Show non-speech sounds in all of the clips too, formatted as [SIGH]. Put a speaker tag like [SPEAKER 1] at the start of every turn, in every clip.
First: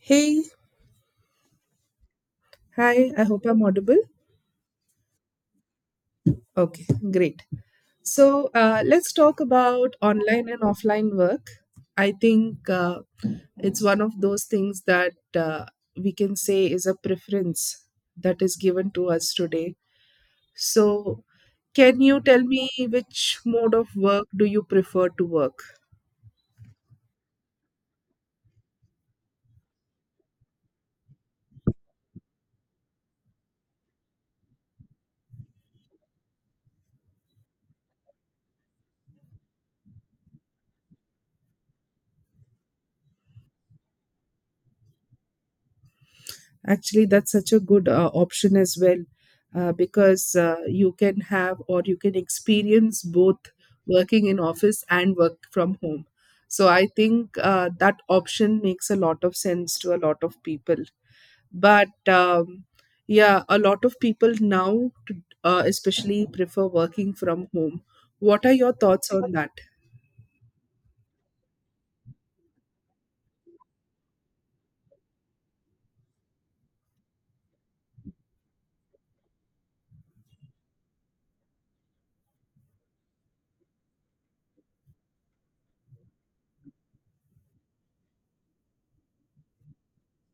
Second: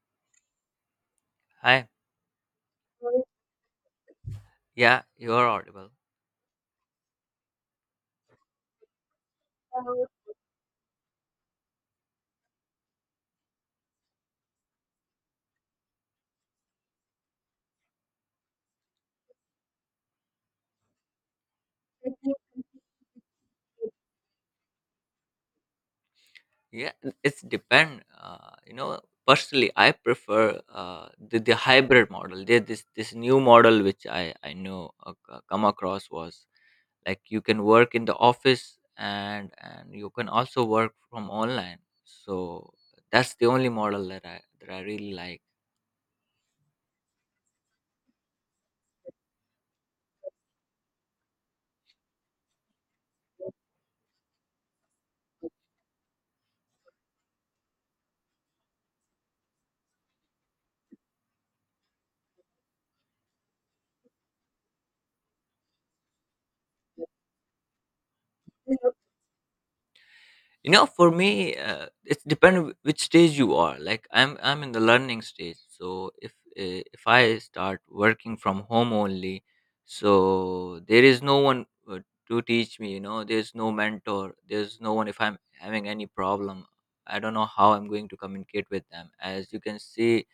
[SPEAKER 1] Hey,
[SPEAKER 2] Hi.
[SPEAKER 1] hi, I hope I'm audible.
[SPEAKER 2] Yeah, you're audible.
[SPEAKER 1] Okay, great. So let's talk about online and offline work. I think it's one of those things that we can say is a preference that is given to us today. So, can you tell me which mode of work do you prefer to work?
[SPEAKER 2] Yeah, it's depend. Personally, I prefer the hybrid model. There, this new model which I know come across was like you can work in the office and you can also work from online. So that's the only model that I really like.
[SPEAKER 1] Actually, that's such a good option as well, because you can have or you can experience both working in office and work from home. So I think that option makes a lot of sense to a lot of people. But yeah, a lot of people now, to, especially, prefer working from home. What are your thoughts on that?
[SPEAKER 2] For me, it's depend which stage you are, like I'm in the learning stage. So if I start working from home only, so there is no one uh, to teach me. There's no mentor, there's no one. If I'm having any problem, I don't know how I'm going to communicate with them, as you can see.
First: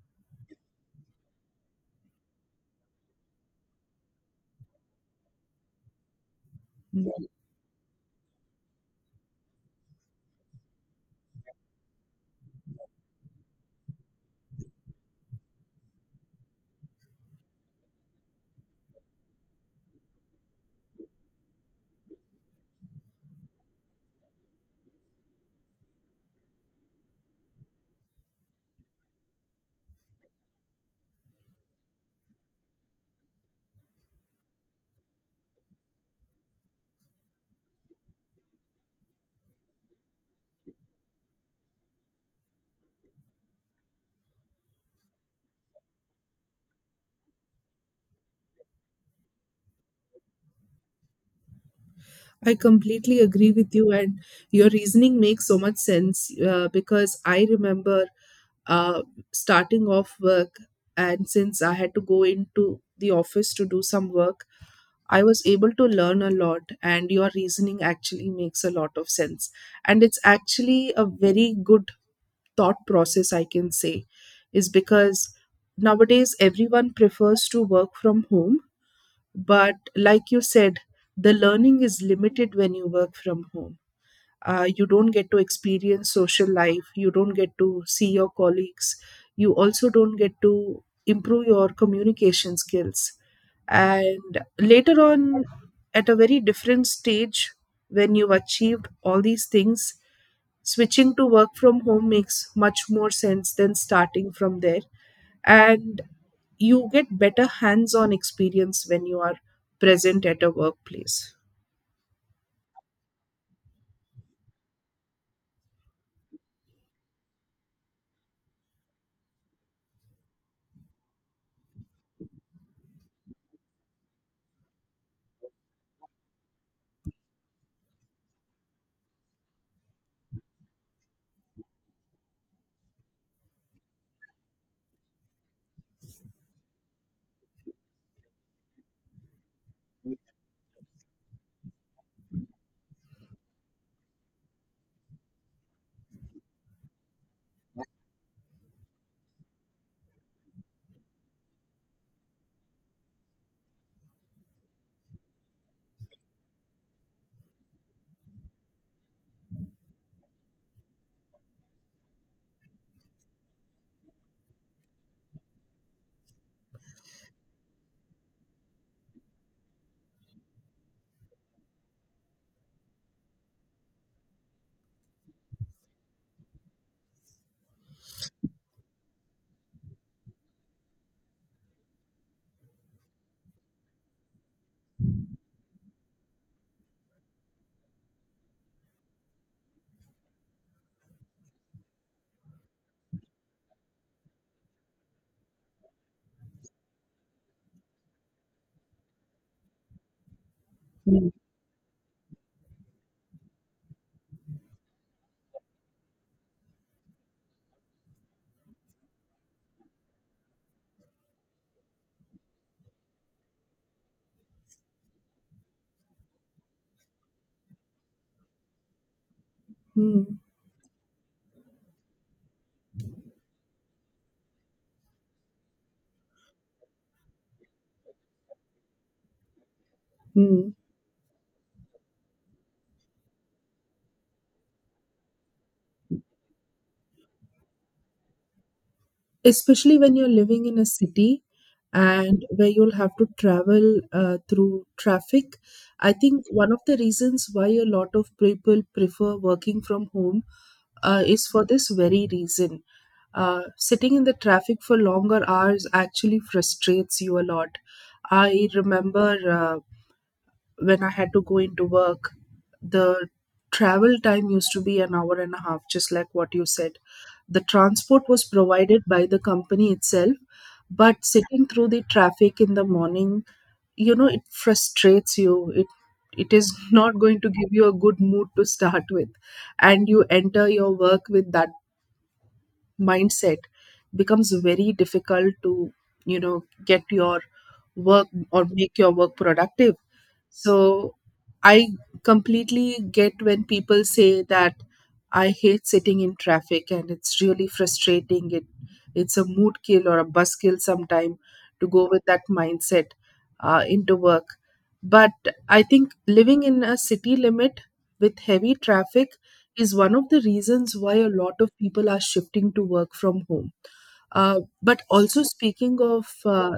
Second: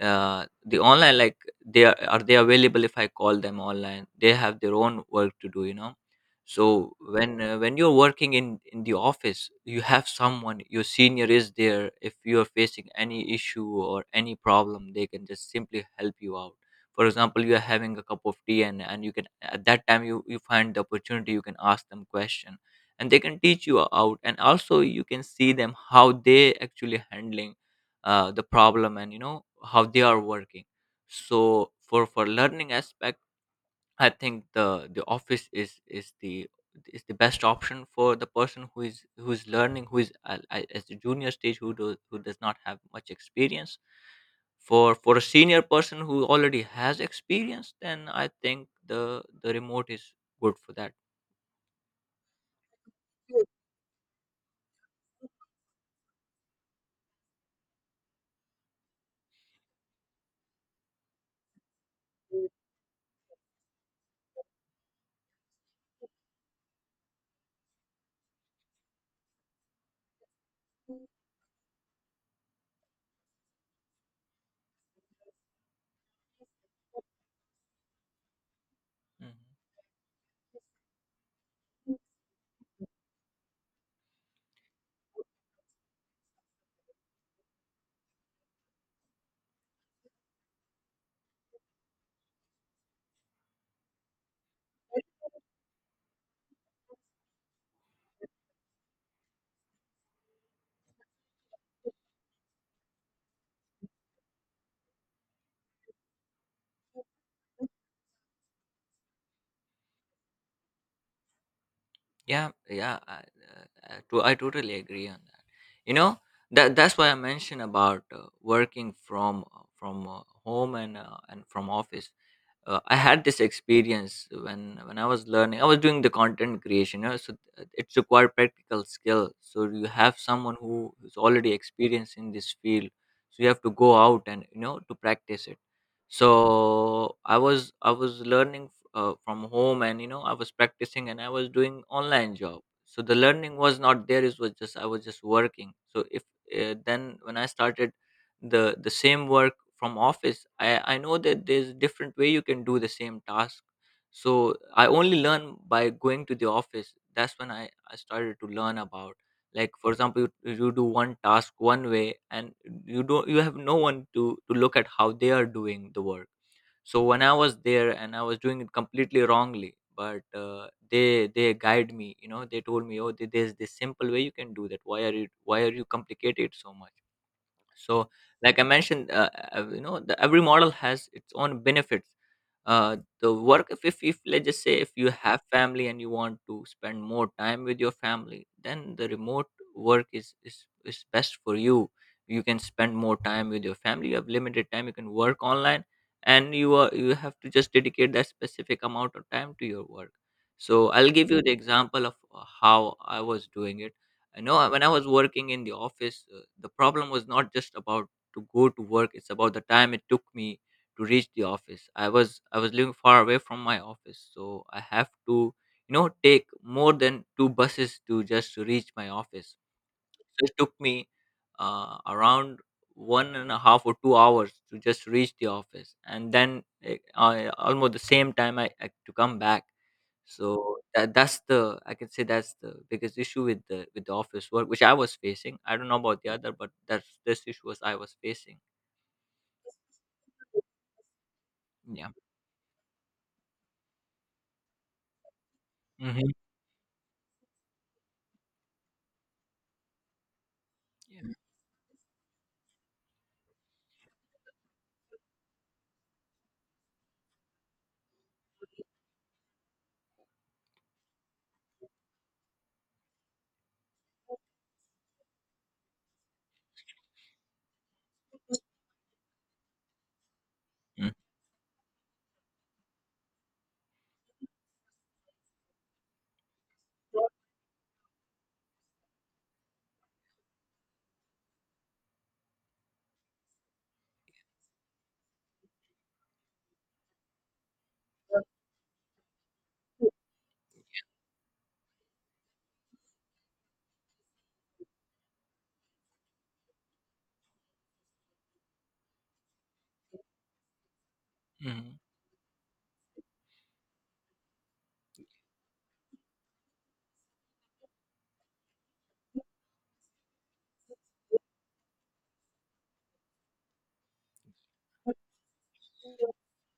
[SPEAKER 2] The online, like, are they available? If I call them online, they have their own work to do. So when you're working in the office, you have someone. Your senior is there. If you're facing any issue or any problem, they can just simply help you out. For example, you are having a cup of tea, and you can, at that time, you find the opportunity, you can ask them question. And they can teach you out, and also you can see them how they actually handling the problem, and you know how they are working. So for learning aspect, I think the office is the best option for the person who is learning, who is at the junior stage, who does not have much experience. For a senior person who already has experience, then I think the remote is good for that.
[SPEAKER 1] I completely agree with you, and your reasoning makes so much sense because I remember, uh, starting off work, and since I had to go into the office to do some work, I was able to learn a lot, and your reasoning actually makes a lot of sense, and it's actually a very good thought process, I can say, is because nowadays everyone prefers to work from home.
[SPEAKER 2] Mhm.
[SPEAKER 1] But like you said, the learning is limited when you work from home. Uh, you don't get to experience social life, you don't get to see your colleagues, you also don't get to improve your communication skills, and later on, at a very different stage, when you've achieved all these things, switching to work from home makes much more sense than starting from there. And you get better hands on experience when you are present at a workplace.
[SPEAKER 2] Yeah, yeah, I totally agree on that. You know, that's why I mentioned about working from home and from office. I had this experience when I was learning. I was doing the content creation, so it's required practical skill. So you have someone who is already experienced in this field, so you have to go out and to practice it. So I was learning from home, and I was practicing, and I was doing online job. So the learning was not there. It was just I was just working. So if then when I started the same work from office, I know that there's a different way you can do the same task. So I only learn by going to the office. That's when I started to learn about, like, for example, you do one task one way, and you have no one to look at how they are doing the work. So when I was there and I was doing it completely wrongly, but they guide me, they told me, oh, there's this simple way you can do that. Why are you, complicate it so much? So like I mentioned, every model has its own benefits. Uh, the work, if let's just say, if you have family and you want to spend more time with your family, then the remote work is best for you. You can spend more time with your family, you have limited time, you can work online, and you have to just dedicate that specific amount of time to your work. So I'll give you the example of how I was doing it. I know when I was working in the office, the problem was not just about to go to work; it's about the time it took me to reach the office. I was living far away from my office, so I have to take more than two buses to just to reach my office.
[SPEAKER 1] Hmm.
[SPEAKER 2] So it took me around 1.5 or 2 hours to just reach the office, and then I, almost the same time, I to come back.
[SPEAKER 1] Hmm.
[SPEAKER 2] So that that's the I can say that's the biggest issue with the office work, which I was facing. I don't know about the other, but that's this issue was I was facing.
[SPEAKER 1] Especially when you're living in a city
[SPEAKER 2] Yeah.
[SPEAKER 1] and where you'll have to travel through traffic. I
[SPEAKER 2] Mm-hmm.
[SPEAKER 1] think one of the reasons why a lot of people prefer working from home
[SPEAKER 2] Yeah.
[SPEAKER 1] is for this very reason. Sitting in the traffic for longer hours actually frustrates you a lot. I remember, when I had to go into work, the travel time used to be an hour and a half, just like what you said. The transport was provided by the company itself,
[SPEAKER 2] Mm-hmm.
[SPEAKER 1] but sitting through the traffic in the morning, you know, it frustrates you. It It is [LAUGHS] not going to give you a good mood to start with, and you enter your work with that mindset. Becomes very difficult to, you know, get your work or make your work productive. So I completely get when people say that I hate sitting in traffic, and it's really frustrating. It it's a mood kill or a bus kill sometime to
[SPEAKER 2] Mm-hmm.
[SPEAKER 1] go with that mindset into work. But I think living in a city limit with heavy traffic is one of the reasons why a lot of people are shifting to work from home. But also, speaking of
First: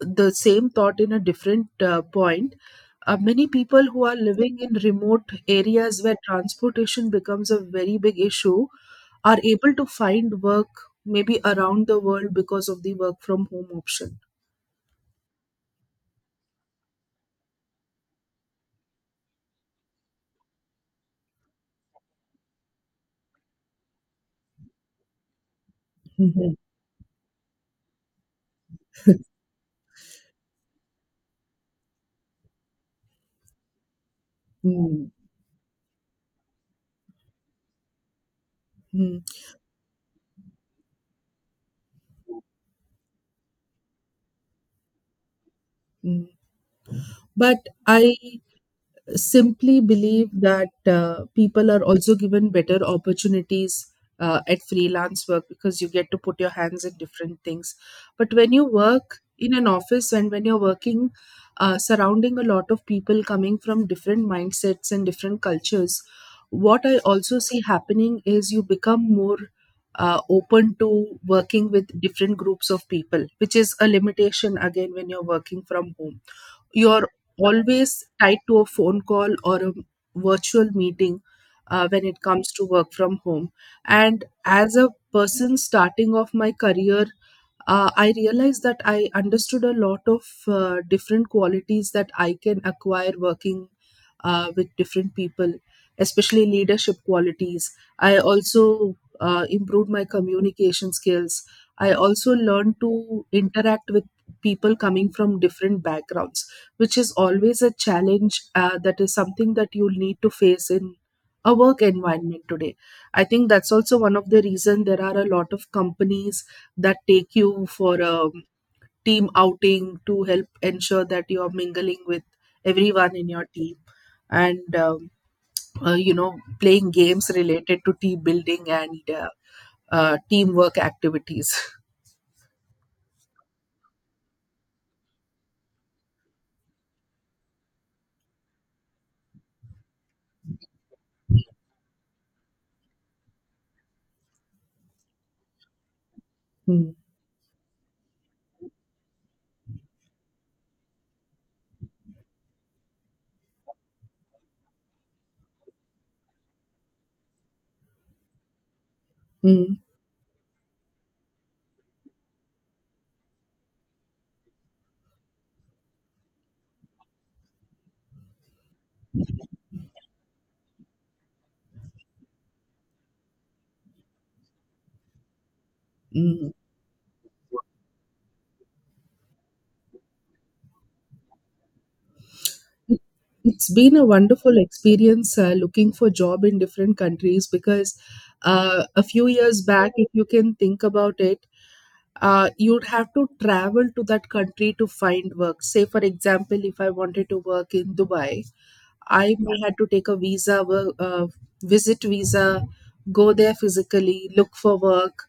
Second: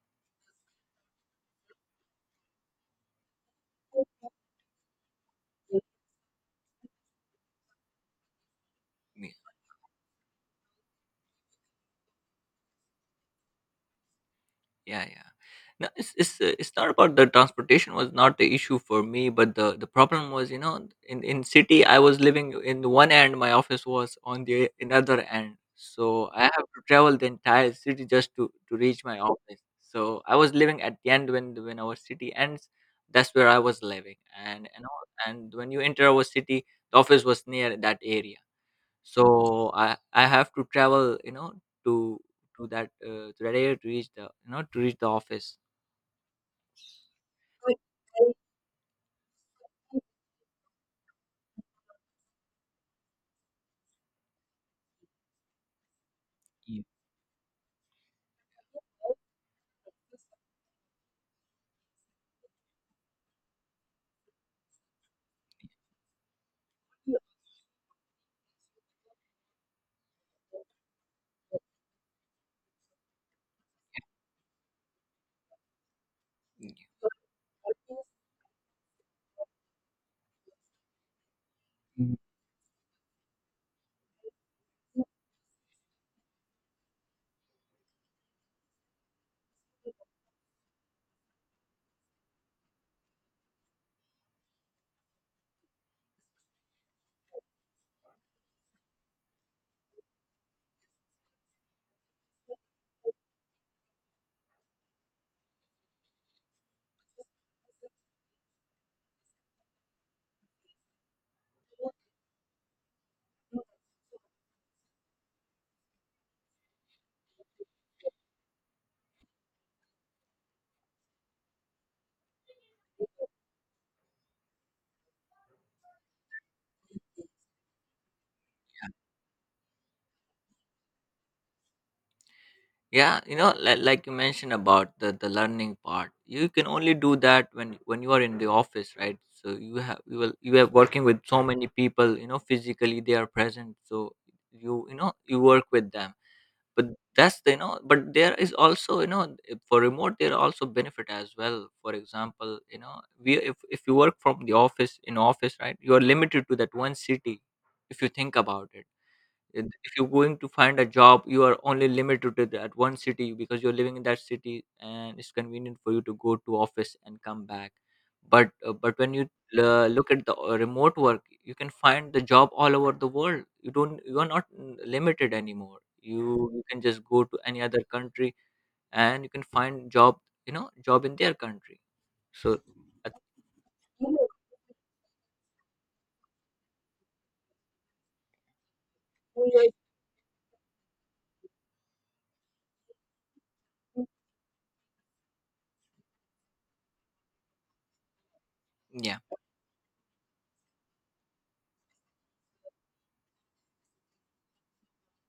[SPEAKER 1] the same thought in a different point, many people who are living in remote areas where transportation becomes a very big issue are able to find work maybe around the world because of the work from home option.
[SPEAKER 2] Yeah, yeah. No, it's not about the transportation was not the issue for me, but the problem was, in city I was living in the one end, my office was on the another end, so I
[SPEAKER 1] Mhm.
[SPEAKER 2] have to travel the entire city just to reach my office. So I was living at the end, when our city ends, that's where I was living, and and all-
[SPEAKER 1] Mm,
[SPEAKER 2] and when you enter our city, the office was near that area.
[SPEAKER 1] mm,
[SPEAKER 2] So I have to travel, to that area, to reach the office.
[SPEAKER 1] mm. But I simply believe that people are also given better opportunities at freelance work because you get to put your hands in different things. But when you work in an office and when you're working, surrounding a lot of people coming from different mindsets and different cultures, what I
[SPEAKER 2] Yeah.
[SPEAKER 1] also see happening is you become more open to working with different groups of people, which is a limitation again. When you're working from home, you're always tied to a phone call or a virtual meeting when it comes to work from home. And as a person starting off my career, I realized that I understood a lot of different qualities that I can acquire working with different people, especially leadership qualities. I also improved my communication skills. I also learned to interact with people coming from different backgrounds, which is always a challenge. That is something that you need to face in a work environment today. I think that's also one of the reason there are a lot of companies that take you for a team outing to help ensure that you are mingling with everyone in your team, and you know, playing games related to team building and, teamwork activities. [LAUGHS]
[SPEAKER 2] Yeah, like you mentioned about the learning part, you can only do that when you are in the office, right? So you have you will you are working with so many people, physically they are present. So you work with them. But
[SPEAKER 1] Mm,
[SPEAKER 2] that's the you know but there is also, for remote, there are also benefit as well. For example, you know we if you work from the office in office, right, you are limited to that one city. If you think about it, if
[SPEAKER 1] mm,
[SPEAKER 2] if you're going to find a job, you are only limited to that one city, because you're living in that city and it's convenient for you to go to office and come back. But when you look at the remote work, you can find the job all over the world. You don't, you are not limited anymore. you
[SPEAKER 1] mm.
[SPEAKER 2] you can just go to any other country, and you can find job you know job in their country. So
[SPEAKER 1] It- has been a wonderful experience looking for job in different countries because, a few years
[SPEAKER 2] I-
[SPEAKER 1] back, if you can think about it, you'd have to travel to that country to find work. Say, for example, if I wanted to work in Dubai,
[SPEAKER 2] yeah.
[SPEAKER 1] I may had to take a visa, visit visa, go there physically, look for work.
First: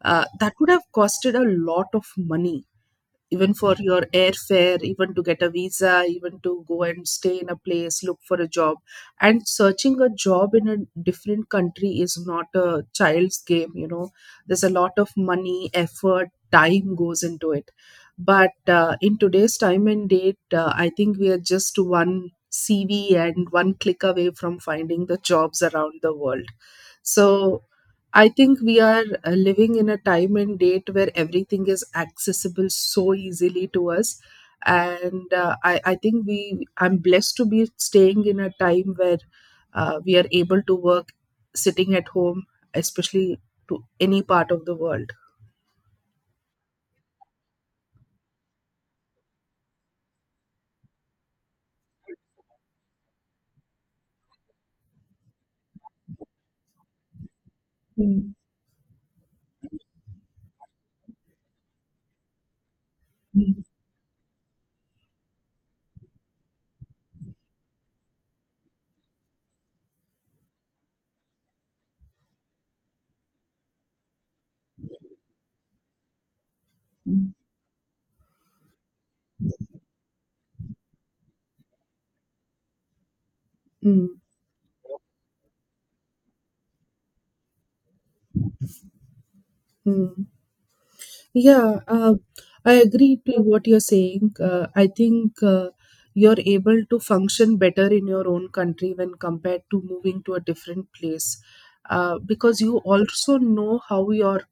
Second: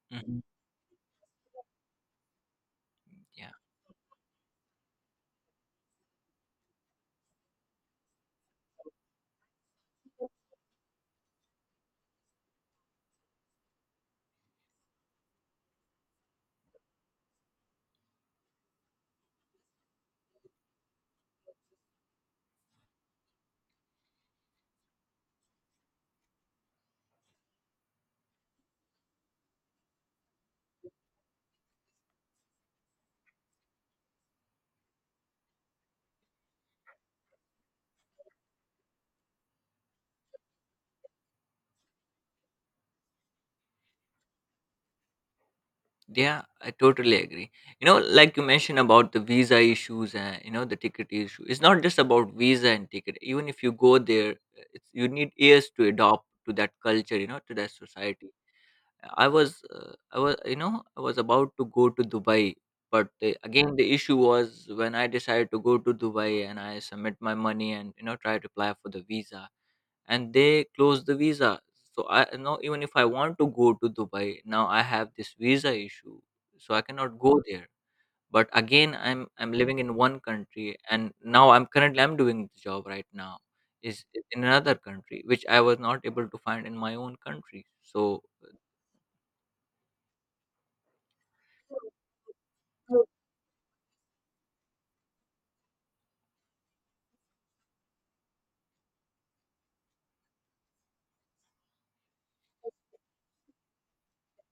[SPEAKER 2] Mhm.
[SPEAKER 1] That would have costed a lot of money,
[SPEAKER 2] Yeah.
[SPEAKER 1] even for your airfare, even to get a visa, even to go and stay in a place, look for a job. And searching a job in a different country is not a child's game, you know. There's a lot of money, effort, time goes into it. But in today's time and date, I think we are just one CV and one click away from finding the jobs around the world. So I think we are living in a time and date where everything is accessible so easily to us. And I think we I'm blessed to be staying in a time where we are able to work sitting at home, especially to any part of the world.
[SPEAKER 2] Yeah, I totally agree. Like you mentioned about the visa issues and the ticket issue. It's not just about visa and ticket. Even if you go there, you need years to adopt to that culture. To that society.
[SPEAKER 1] Mm,
[SPEAKER 2] I was, you know, I was about to go to Dubai, but
[SPEAKER 1] mm,
[SPEAKER 2] again, the issue was when I decided to go to Dubai and I submit my money and try to apply for the visa, and they close the visa. So I now, even if I want to go to Dubai, now I have this visa issue, so I cannot
[SPEAKER 1] mm.
[SPEAKER 2] go there. But again, I'm living in one country, and now I'm currently I'm doing the job right now is
[SPEAKER 1] Mm,
[SPEAKER 2] is in another country, which I was not able to find in my own country. So,
[SPEAKER 1] mm. Yeah, I agree to what you're saying. I think you're able to function better in your own country when compared to moving to a different place. Because you also know how your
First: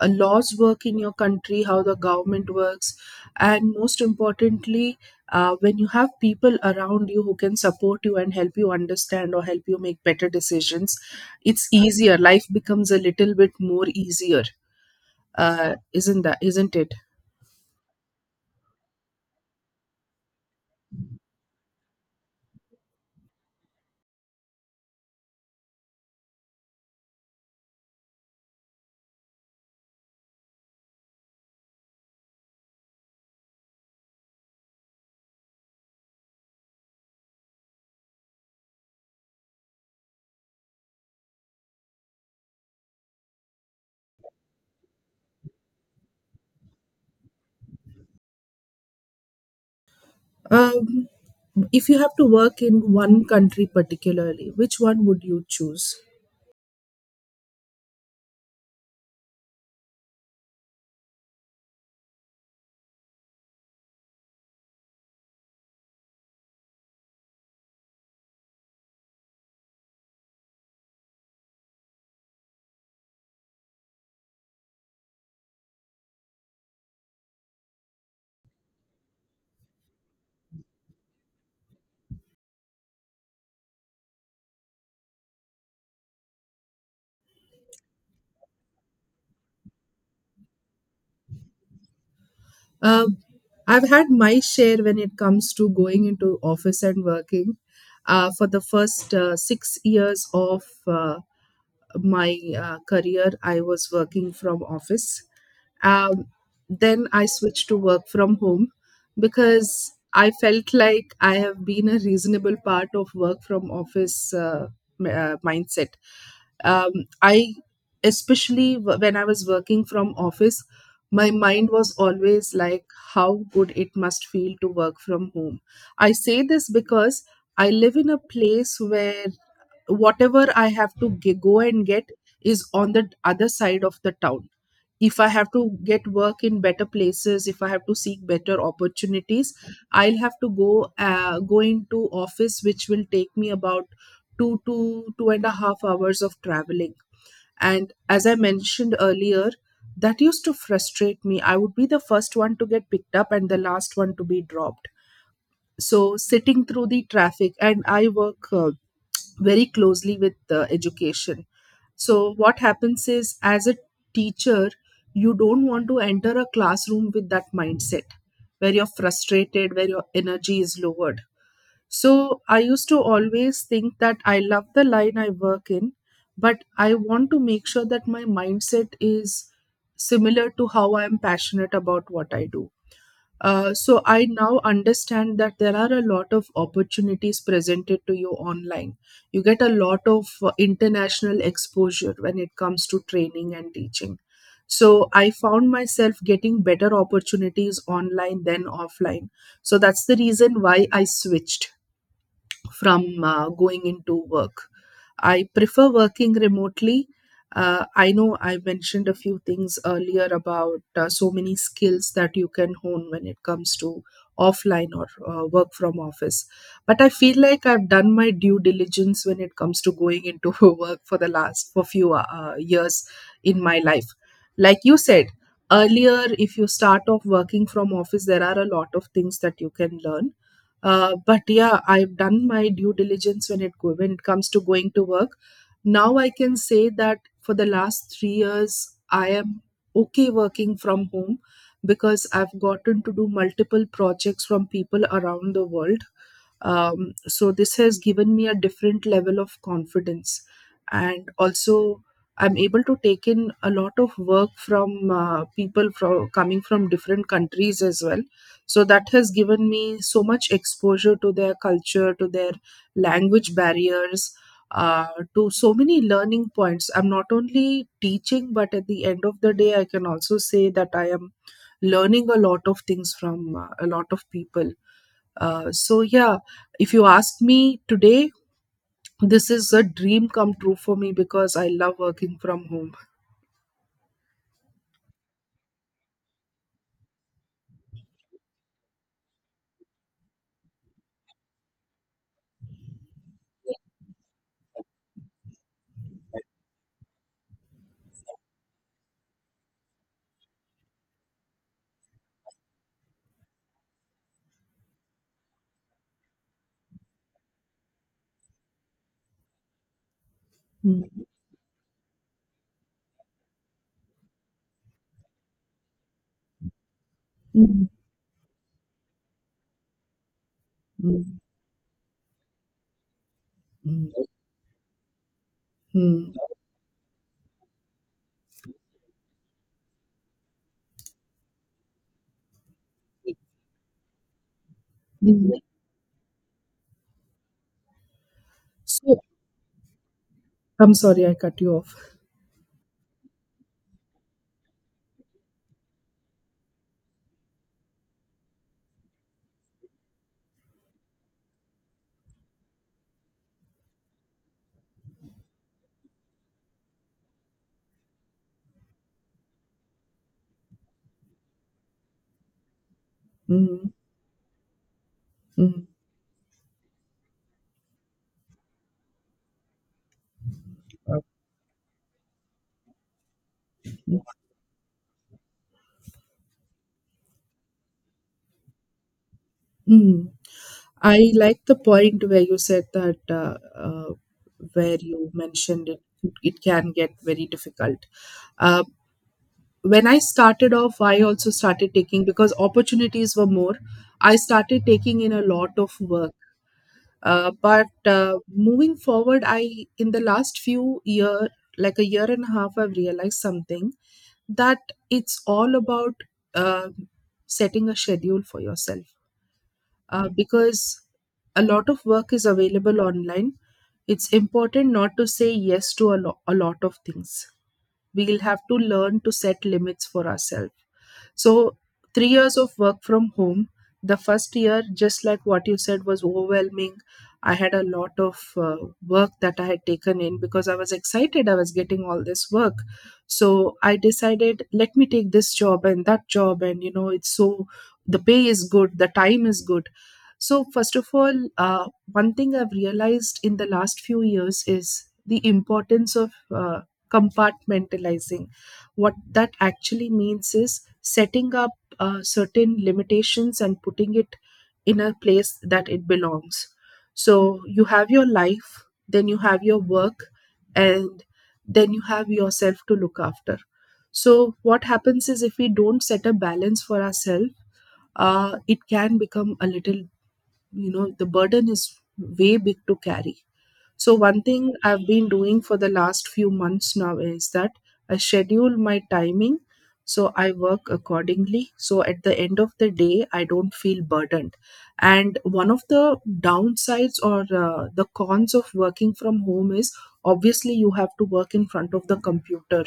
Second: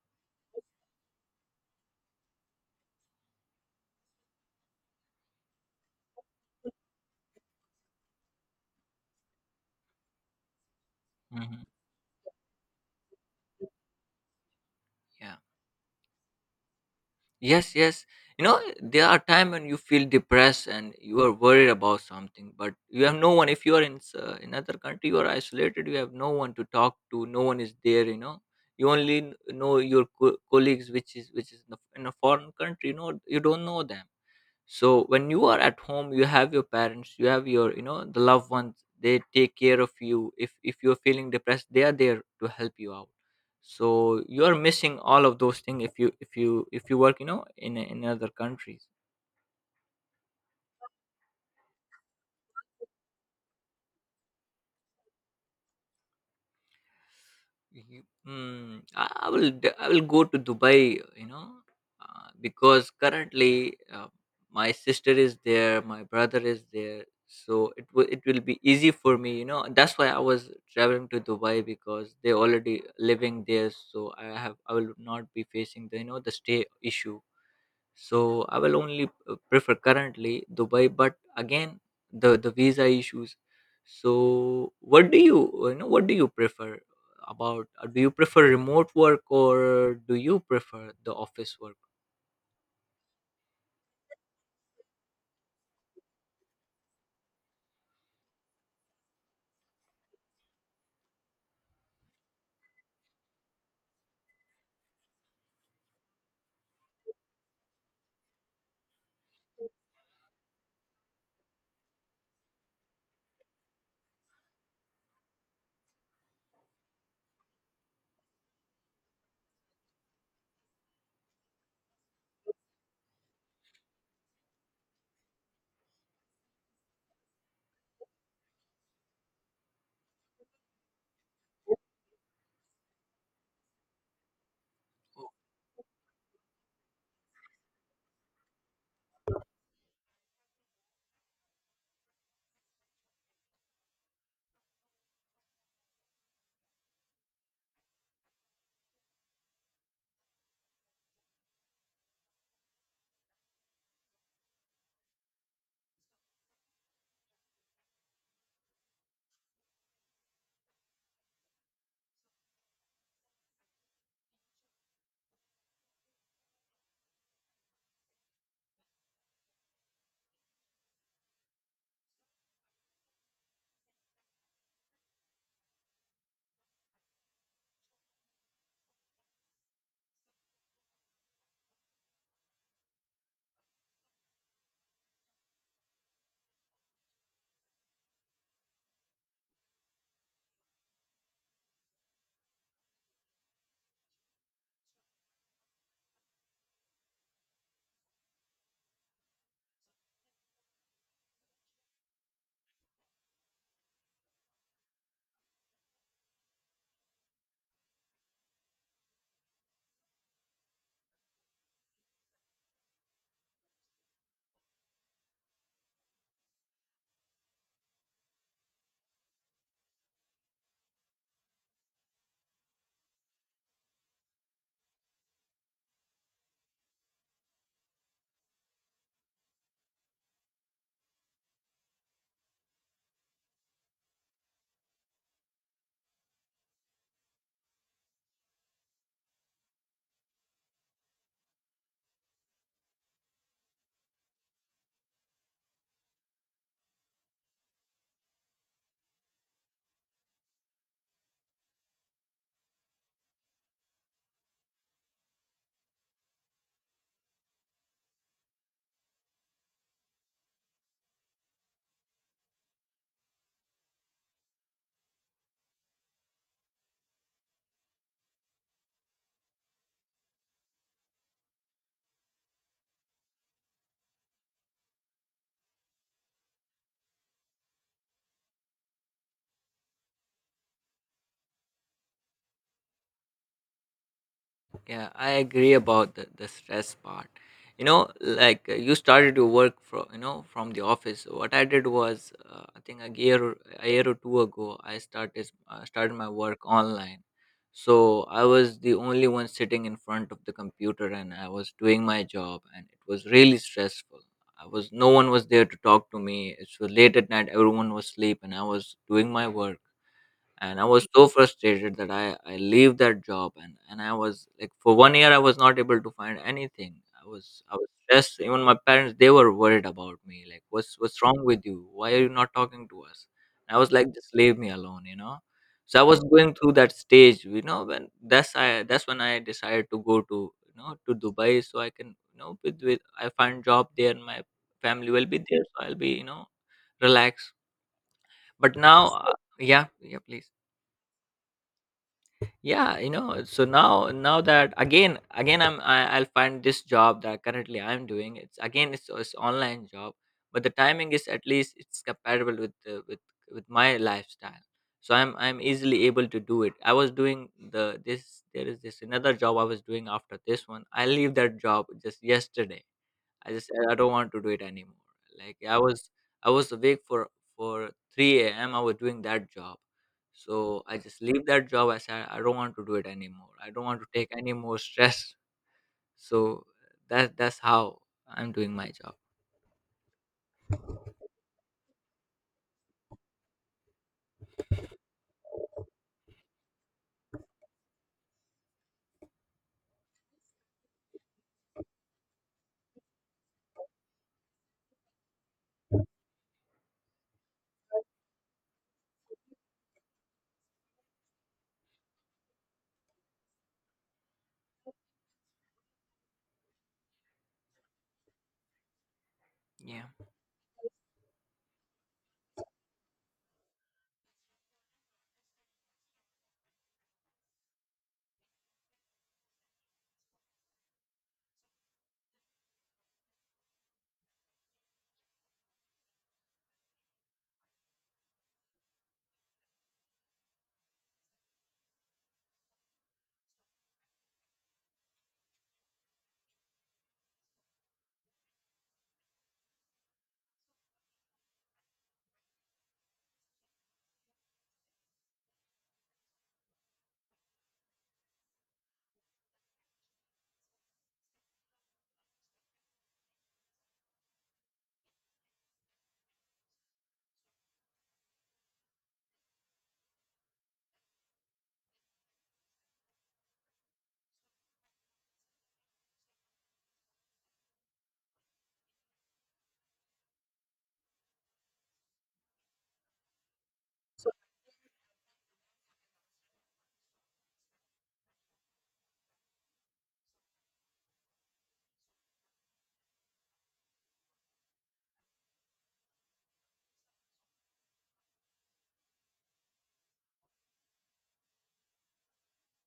[SPEAKER 1] laws work in your country, how the government works, and most importantly, when you have people around you who can support you and help you understand or help you make better decisions,
[SPEAKER 2] Mhm.
[SPEAKER 1] it's easier. Life becomes a little bit more easier.
[SPEAKER 2] Yeah.
[SPEAKER 1] Isn't that, isn't it?
[SPEAKER 2] Yes, yes. There are times when you feel depressed and you are worried about something, but you have no one. If you are in another country, you are isolated. You have no one to talk to. No one is there. You only know your colleagues, which is in a foreign country. You don't know them. So when you are at home, you have your parents, you have your you know the loved ones. They take care of you. If you're feeling depressed, they are there to help you out. So you are missing all of those things if you, if you work, in other countries.
[SPEAKER 1] Um, if you have to work in one country particularly, which one would you choose?
[SPEAKER 2] I will go to Dubai, because currently my sister is there, my brother is there, so it will be easy for me. That's why I was traveling to Dubai, because they already living there, so I will not be facing the you know the stay issue. So I will only prefer currently Dubai. But again, the visa issues. So what do you prefer about do you prefer remote work, or do you prefer the office work?
[SPEAKER 1] Uh, I've had my share when it comes to going into office and working. For the first 6 years of my career, I was working from office. um, then I switched to work from home because I felt like I have been a reasonable part of work from office, mindset. um, I, especially when I was working from office, my mind was always like, how good it must feel to work from home. I say this because I live in a place where whatever I have to go and get is on the other side of the town. If I have to get work in better places, if I have to seek better opportunities, I'll have to go, go into office, which will take me about two to two and a half hours of traveling. And as I mentioned earlier, that used to frustrate me. I would be the first one to get picked up and the last one to be dropped. So sitting through the traffic, and I work. Very closely with education. So, what happens is, as a teacher, you don't want to enter a classroom with that mindset where you're frustrated, where your energy is lowered. So, I used to always think that I love the line I work in, but I want to make sure that my mindset is similar to how I'm passionate about what I do. Uh, so I now understand that there are a lot of opportunities presented to you online. You get a lot of international exposure when it comes to training and teaching. So I found myself getting better opportunities online than offline. So that's the reason why I switched from going into work. I prefer working remotely. I know I mentioned a few things earlier about so many skills that you can hone when it comes to offline or work from office. But I feel like I've done my due diligence when it comes to going into [LAUGHS] work for the last for few years in my life. Like you said earlier, if you start off working from office, there are a lot of things that you can learn, but yeah, I've done my due diligence when it when it comes to going to work. Now I can say that for the last 3 years, I am okay working from home because I've gotten to do multiple projects from people around the world. So this has given me a different level of confidence, and also I'm able to take in a lot of work from people from coming from different countries as well, so that has given me so much exposure to their culture, to their language barriers, uh, to so many learning points. I'm not only teaching, but at the end of the day I can also say that I am learning a lot of things from a lot of people. So yeah, if you ask me today, this is a dream come true for me because I love working from home.
[SPEAKER 2] Yeah, I agree about the stress part. Like you started your work from you know from the office. What I did was, I think a year or two ago, I started my work online. So I was the only one sitting in front of the computer, and I was doing my job, and it was really stressful. I was no one was there to talk to me. It was late at night; everyone was asleep, and I was doing my work, and I was
[SPEAKER 1] Mm.
[SPEAKER 2] so frustrated that I leave that job, and I was like, for one year I was not able to find anything. I was
[SPEAKER 1] Mm.
[SPEAKER 2] stressed. Even my parents, they were worried about me, like, what's
[SPEAKER 1] Mm.
[SPEAKER 2] wrong with you? Why are you not talking to us? And I was like,
[SPEAKER 1] Mm.
[SPEAKER 2] just leave me alone. So I was
[SPEAKER 1] Hmm.
[SPEAKER 2] going through that stage you know when that's I that's when I decided to go to you know to Dubai so I can with I find job there, and my family will be
[SPEAKER 1] Mm.
[SPEAKER 2] there, so I'll be relaxed. But now,
[SPEAKER 1] So
[SPEAKER 2] yeah, yeah, please.
[SPEAKER 1] I'm sorry I cut you off.
[SPEAKER 2] Yeah, so now that, again, I'll find this job that currently I'm doing. It's again, it's online job, but the timing is at least it's compatible with the, with my lifestyle. So I'm easily able to do it. I was doing the this, there is this another job I was doing. After this one, I leave that job just yesterday. I just
[SPEAKER 1] Mm.
[SPEAKER 2] I don't want to do it anymore. Like I
[SPEAKER 1] Mm.
[SPEAKER 2] was I was awake for 3 a.m. I was doing that job. So I just leave that job. I said I don't want to do it anymore. I don't want to take any more stress. So that's how I'm doing my job.
[SPEAKER 1] Mm. I like the point where you said that, where you mentioned it, it can get very difficult. Uh, when I started off, I also started taking, because opportunities were more, I started taking in a lot of work. But moving forward, in the last few year, like a year and a half, I've realized something, that it's all about uh, setting a schedule for yourself. Because a lot of work is available online. It's important not to say yes to a lot of things. We'll have to learn to set limits for ourselves. So, 3 years of work from home. The first year, just like what you said, was overwhelming. I had a lot of work that I had taken in because I was excited. I was getting all this work. So I decided, let me take this job and that job. And it's so, the pay is good, the time is good. So, first of all, one thing I've realized in the last few years is the importance of compartmentalizing. What that actually means is setting up certain limitations and putting it in a place that it belongs. So you have your life, then you have your work, and then you have yourself to look after. So, what happens is, if we don't set a balance for ourselves, it can become a little, the burden is way big to carry. So, one thing I've been doing for the last few months now is that I schedule my timing, so I work accordingly. So, at the end of the day, I don't feel burdened. And one of the downsides, or the cons of working from home, is obviously you have to work in front of the computer.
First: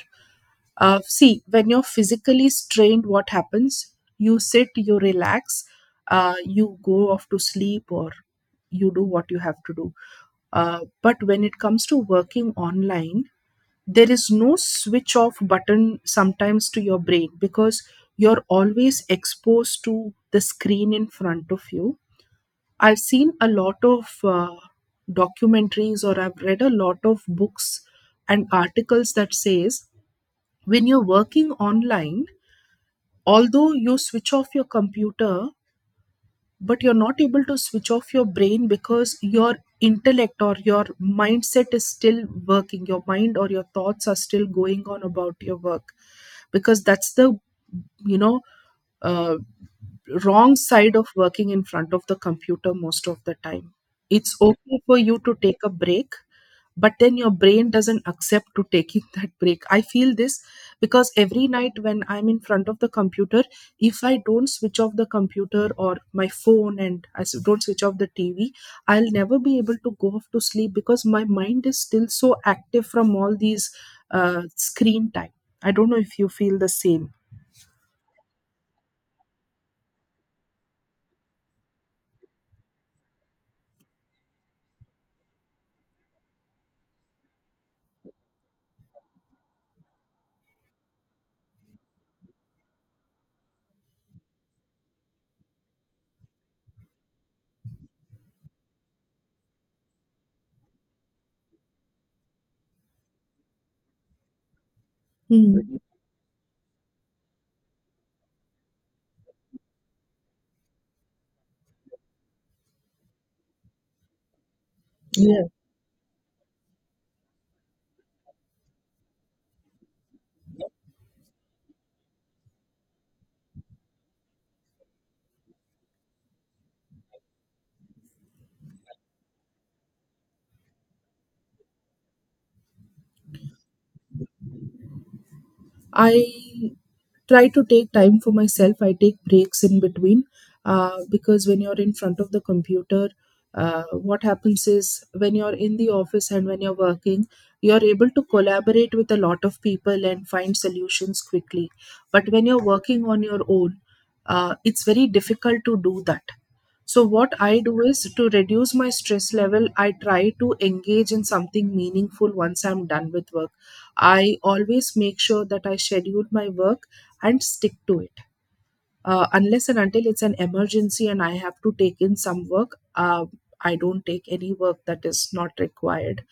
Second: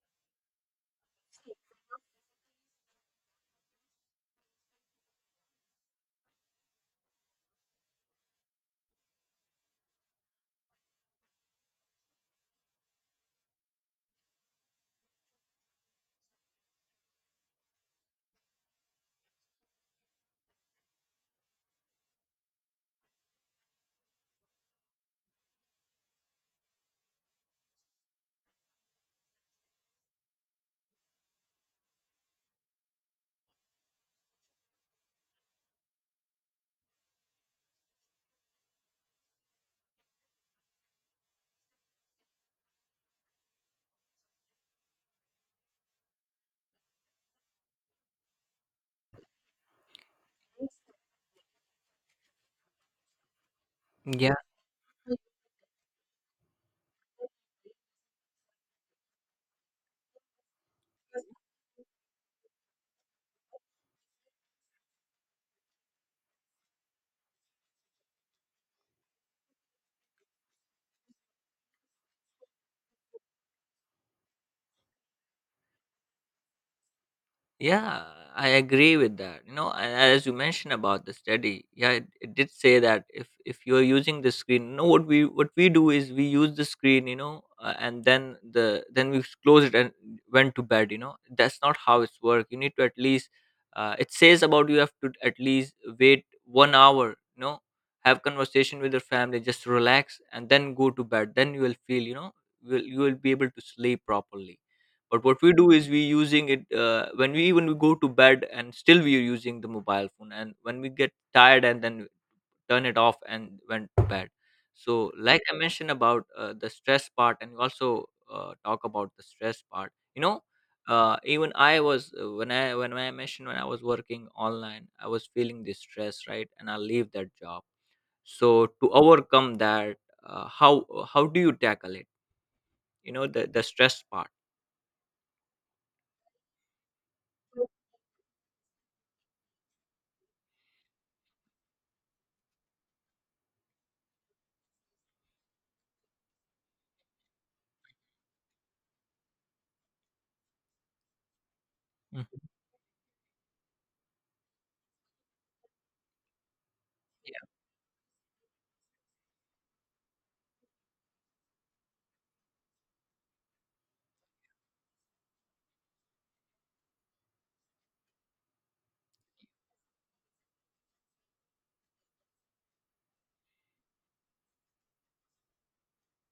[SPEAKER 1] See, when you're physically strained, what happens? You sit, you relax, you go off to sleep, or you do what you have to do. But when it comes to working online, there is no switch off button sometimes to your brain, because you're always exposed to the screen in front of you. I've seen a lot of documentaries, or I've read a lot of books and articles that says when you're working online, although you switch off your computer, but you're not able to switch off your brain, because your intellect or your mindset is still working. Your mind or your thoughts are still going on about your work, because that's the you know uh, wrong side of working in front of the computer most of the time.
[SPEAKER 2] Yeah.
[SPEAKER 1] It's okay for you to take a break, but then your brain doesn't accept to taking [LAUGHS] that break, I feel this. Because every night when I'm in front of the computer, if I don't switch off the computer or my phone and don't switch off the TV, I'll never be able to go off to sleep, because my mind is still so active from all these screen time. I don't know if you feel the same.
[SPEAKER 2] Yeah, I agree with that. You know, and as you mentioned about the study, yeah, it did say that if you're using the screen, no, what we do is we use the screen, and then then we close it and went to bed. You know, that's not how it's work. You need to at least, it says about you have to at least wait one hour. You know, have conversation with your family, just relax, and then go to bed. Then you will feel, you will be able to sleep properly. But what we do
[SPEAKER 1] Hmm.
[SPEAKER 2] is we using it, when we even we go to bed and still we are using the mobile phone, and when we get tired, and then turn it off and went to bed. So like I mentioned about, the stress part, and you also, talk about the stress part. Even I was, when I mentioned when I was working online, I was feeling this stress, right? And I leave that job. So to overcome that, how do you tackle it? The stress part.
[SPEAKER 1] I try to take time for myself. I take breaks in between, because when you're in front of the computer, what happens is when you're in the office and when you're working, you're able to collaborate with a lot of people and find solutions quickly. But when
[SPEAKER 2] Mhm.
[SPEAKER 1] you're working on your own, it's very difficult to do that. So, what I do is, to reduce my stress level, I try to engage in something meaningful once I'm done with work. I always make sure that I schedule my work and stick to it. Unless and until it's an emergency and I have to take in some work, I don't take any work that is not required.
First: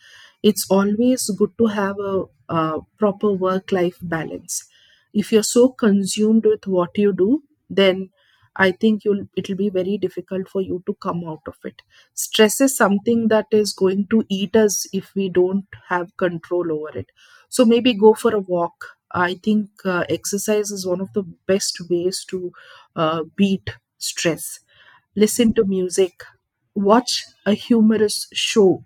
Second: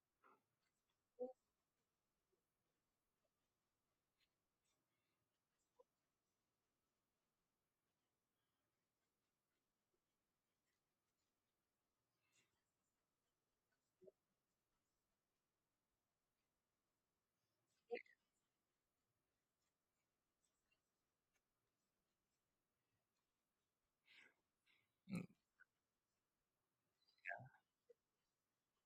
[SPEAKER 1] It's always good to have a proper work life balance. If you're so consumed with what you do, then I think you'll it'll be very difficult for you to come out of it. Stress is something that is going to eat us if we don't have control over it. So maybe go for a walk. I think exercise is one of the best ways to beat stress. Listen to music, watch a humorous show.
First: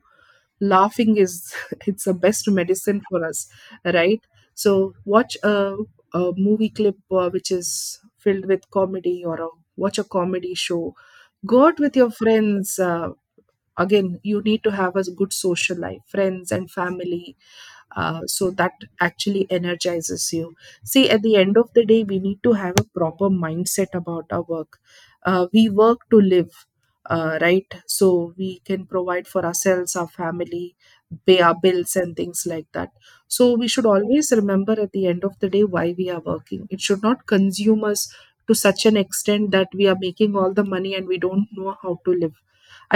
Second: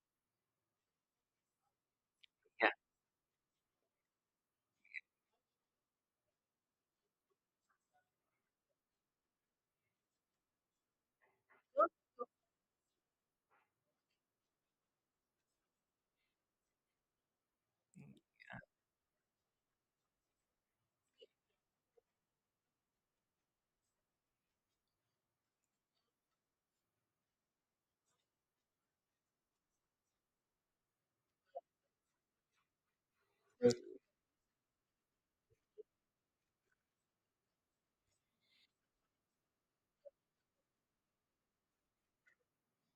[SPEAKER 1] Laughing is, [LAUGHS] it's the best medicine for us, right? So watch a movie clip which is filled with comedy, or watch a comedy show. Go out with your friends. Again, you need to have a good social life, friends and family. So that actually energizes you. See, at the end of the day, we need to have a proper mindset about our work. We work to live, right, so we can provide for ourselves, our family, pay our bills and things like that. So we should always remember at the end of the day why we are working. It should not consume us to such an extent that we are making all the money and we don't know how to live.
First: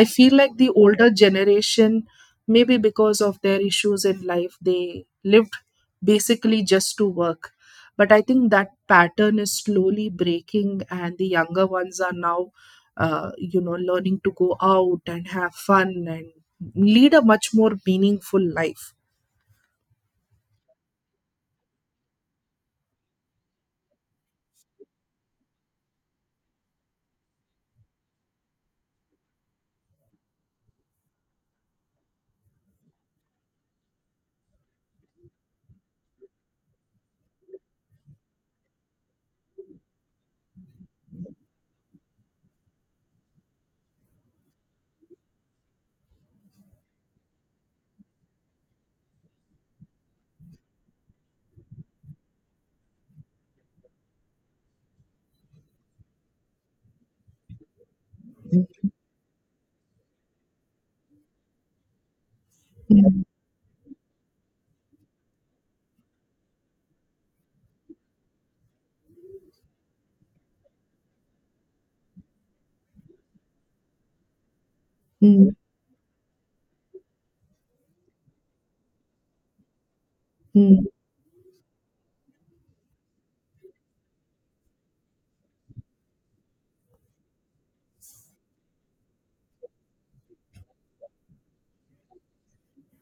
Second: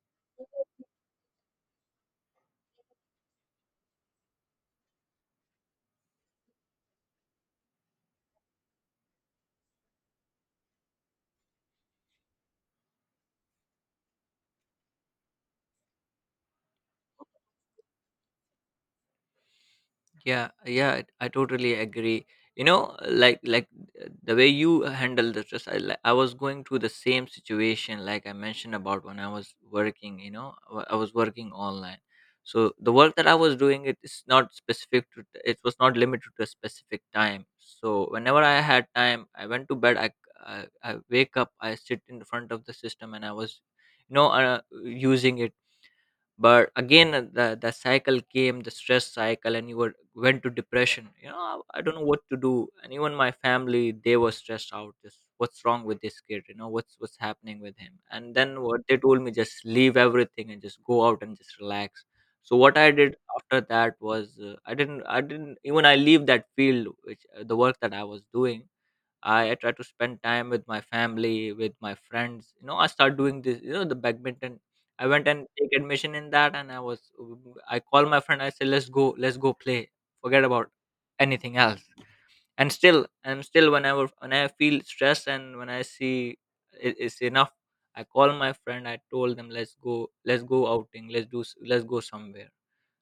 [SPEAKER 1] I feel like the older generation, maybe because of their issues in life, they lived basically just to work. But I think that pattern is slowly breaking, and the younger ones are now learning to go out and have fun and lead a much more meaningful life.
[SPEAKER 2] Yeah, yeah, I totally agree. You know like like uh, the way you handle the stress, I was going through the same situation. Like I mentioned about when I was working, I was working online. So the work that I was doing, it is not specific to, it was not limited to a specific time. So whenever I had time, I went to bed. I i, I wake up, I sit in front of the system, and I was, you know uh, using it. But again, the cycle came, the stress cycle, and you were went to depression. I don't know what to do. And even my family, they were stressed out. Just what's wrong with this kid? What's happening with him? And then what they told me, just leave everything and just go out and just relax. So what I did
[SPEAKER 1] Mm.
[SPEAKER 2] after that was, I didn't even I leave that field, which, the work that I was doing. I try to spend time with my family, with my friends. I start doing this. The badminton, I went and
[SPEAKER 1] Mm.
[SPEAKER 2] take admission in that, and I called my friend. I said, let's go play. Forget about
[SPEAKER 1] Mm.
[SPEAKER 2] anything else." And still, whenever when I feel stressed and when I see it's enough, I call my friend. I told them, let's go outing. Let's go somewhere.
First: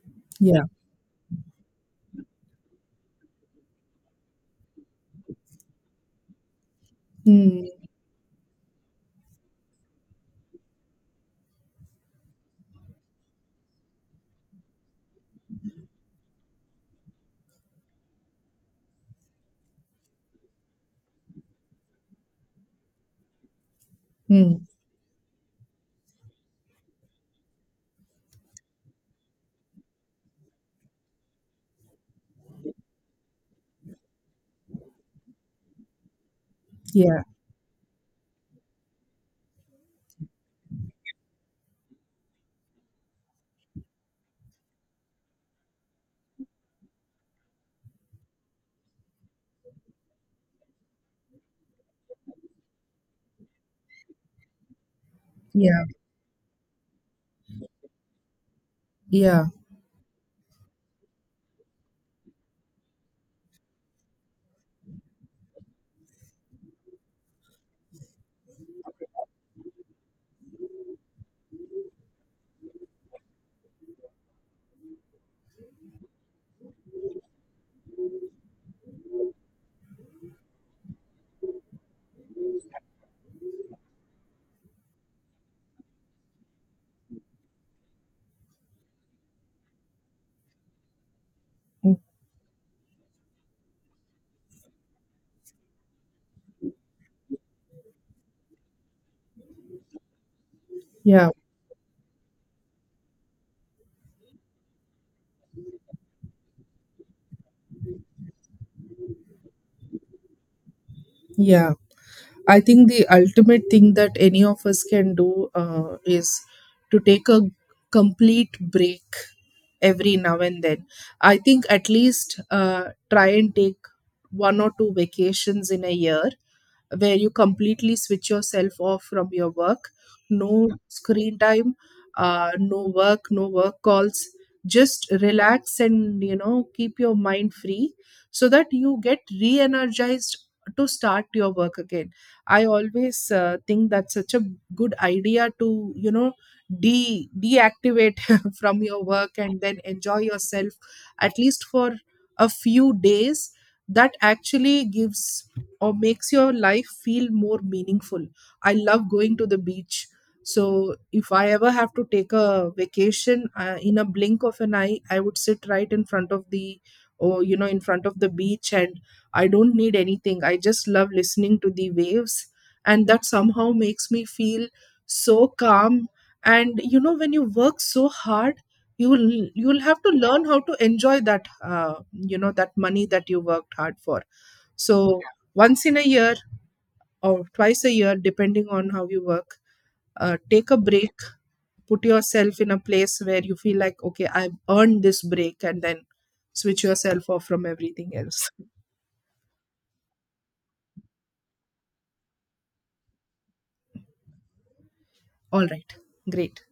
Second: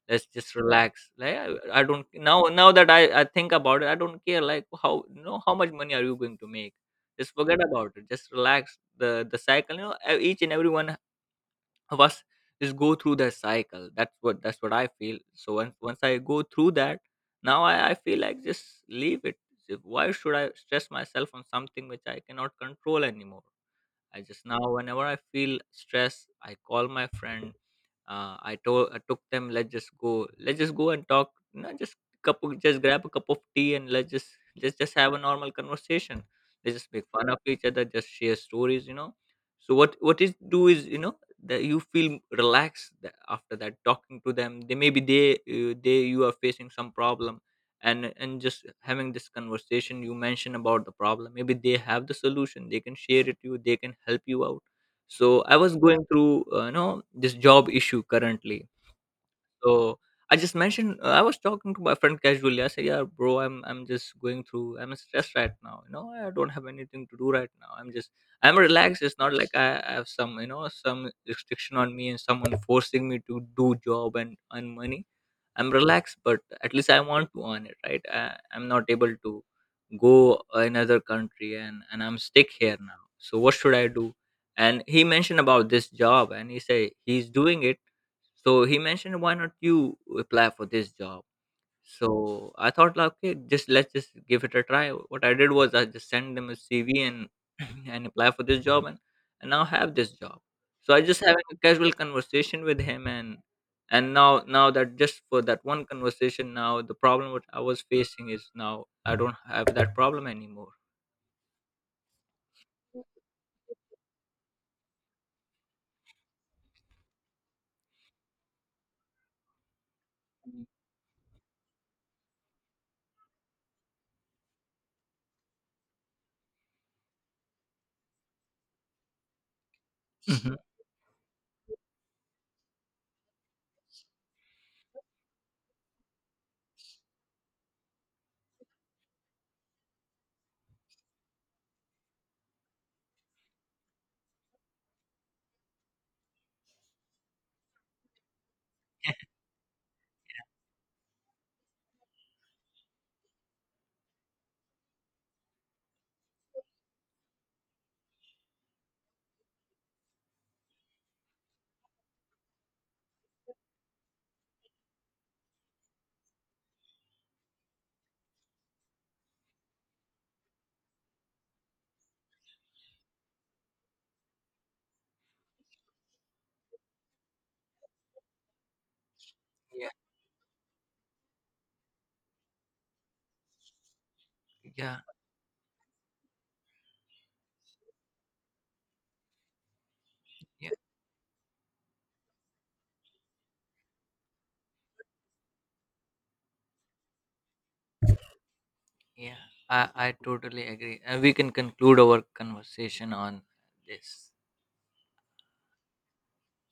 [SPEAKER 2] Let's just
[SPEAKER 1] Yeah.
[SPEAKER 2] relax." Like I don't. Now that I think about it, I don't care. Like, how how much money are you going to make? Just forget
[SPEAKER 1] Mm.
[SPEAKER 2] about it. Just relax. The cycle. You know, each and everyone was just go through that cycle. That's what I feel. So once I go through that, now I feel like, just leave it. So why should I stress myself on something which I cannot control anymore? I just now,
[SPEAKER 1] Mm.
[SPEAKER 2] whenever I feel stress, I call my friend. I took them. Let's just go. Let's just go and talk. You know, just grab a cup of tea and let's just have a normal conversation. Let's just make
[SPEAKER 1] Yeah.
[SPEAKER 2] fun of each other. Just share stories. So what is do is that you feel relaxed after that talking to them. They maybe they, they, you are facing some problem, and just having this conversation, you mentioned about the problem, maybe they have the solution, they can share it to you, they can help you out. So I was
[SPEAKER 1] Yeah.
[SPEAKER 2] going through, this job issue currently.
[SPEAKER 1] Yeah.
[SPEAKER 2] So I just mentioned, I was talking to my friend casually. I said, yeah, bro, I'm just going through, I'm stressed right now. I don't have anything to do right now. I'm just i'm relaxed. It's not like I have some, some restriction on me and someone forcing me to do job and earn money. I'm relaxed, but at least I want to earn it, right? I'm not able to go another country, and I'm stuck here now, so what should I do? And he mentioned about this job, and he said he's doing it. So he mentioned, why not you apply for this job?
[SPEAKER 1] Mm.
[SPEAKER 2] So I thought, like, okay, just let's just give it a try. What I did was I just sent them a CV and [CLEARS THROAT] and apply for this job, and now have this job. So I just
[SPEAKER 1] Yeah.
[SPEAKER 2] having a casual conversation with him, and now that just for that one conversation, now the problem what I was facing is now I don't have that problem anymore.
[SPEAKER 1] Yeah. I think the ultimate thing that any of us can do is to take a complete break every now and then. I think, at least, try and take one or two vacations in a year where you completely switch yourself off from your work.
[SPEAKER 2] Hmm.
[SPEAKER 1] No screen time, no work, no work calls. Just relax and, keep your mind free so that you get re energized to start your work again. I always think that's such a good idea to de deactivate [LAUGHS] from your work and then enjoy yourself, at least for a few days. That actually gives, or makes, your life feel more meaningful. I love going to the beach. So if I ever have to take a vacation, in a blink of an eye, I would sit right in front of the, or you know, in front of the beach, and I don't need anything. I just love listening to the waves. And that somehow makes me feel so calm. And when you work so hard, you will
[SPEAKER 2] Yeah,
[SPEAKER 1] have to learn how to enjoy that money that you worked hard for.
[SPEAKER 2] yeah,
[SPEAKER 1] So once in a year, or twice a year, depending on how you work,
[SPEAKER 2] yeah,
[SPEAKER 1] take a break, put yourself in a place where you feel like, okay, I've earned this break, and then switch yourself off from everything else.
[SPEAKER 2] yeah. I totally agree, and we can conclude our conversation on this.
[SPEAKER 1] All right, great.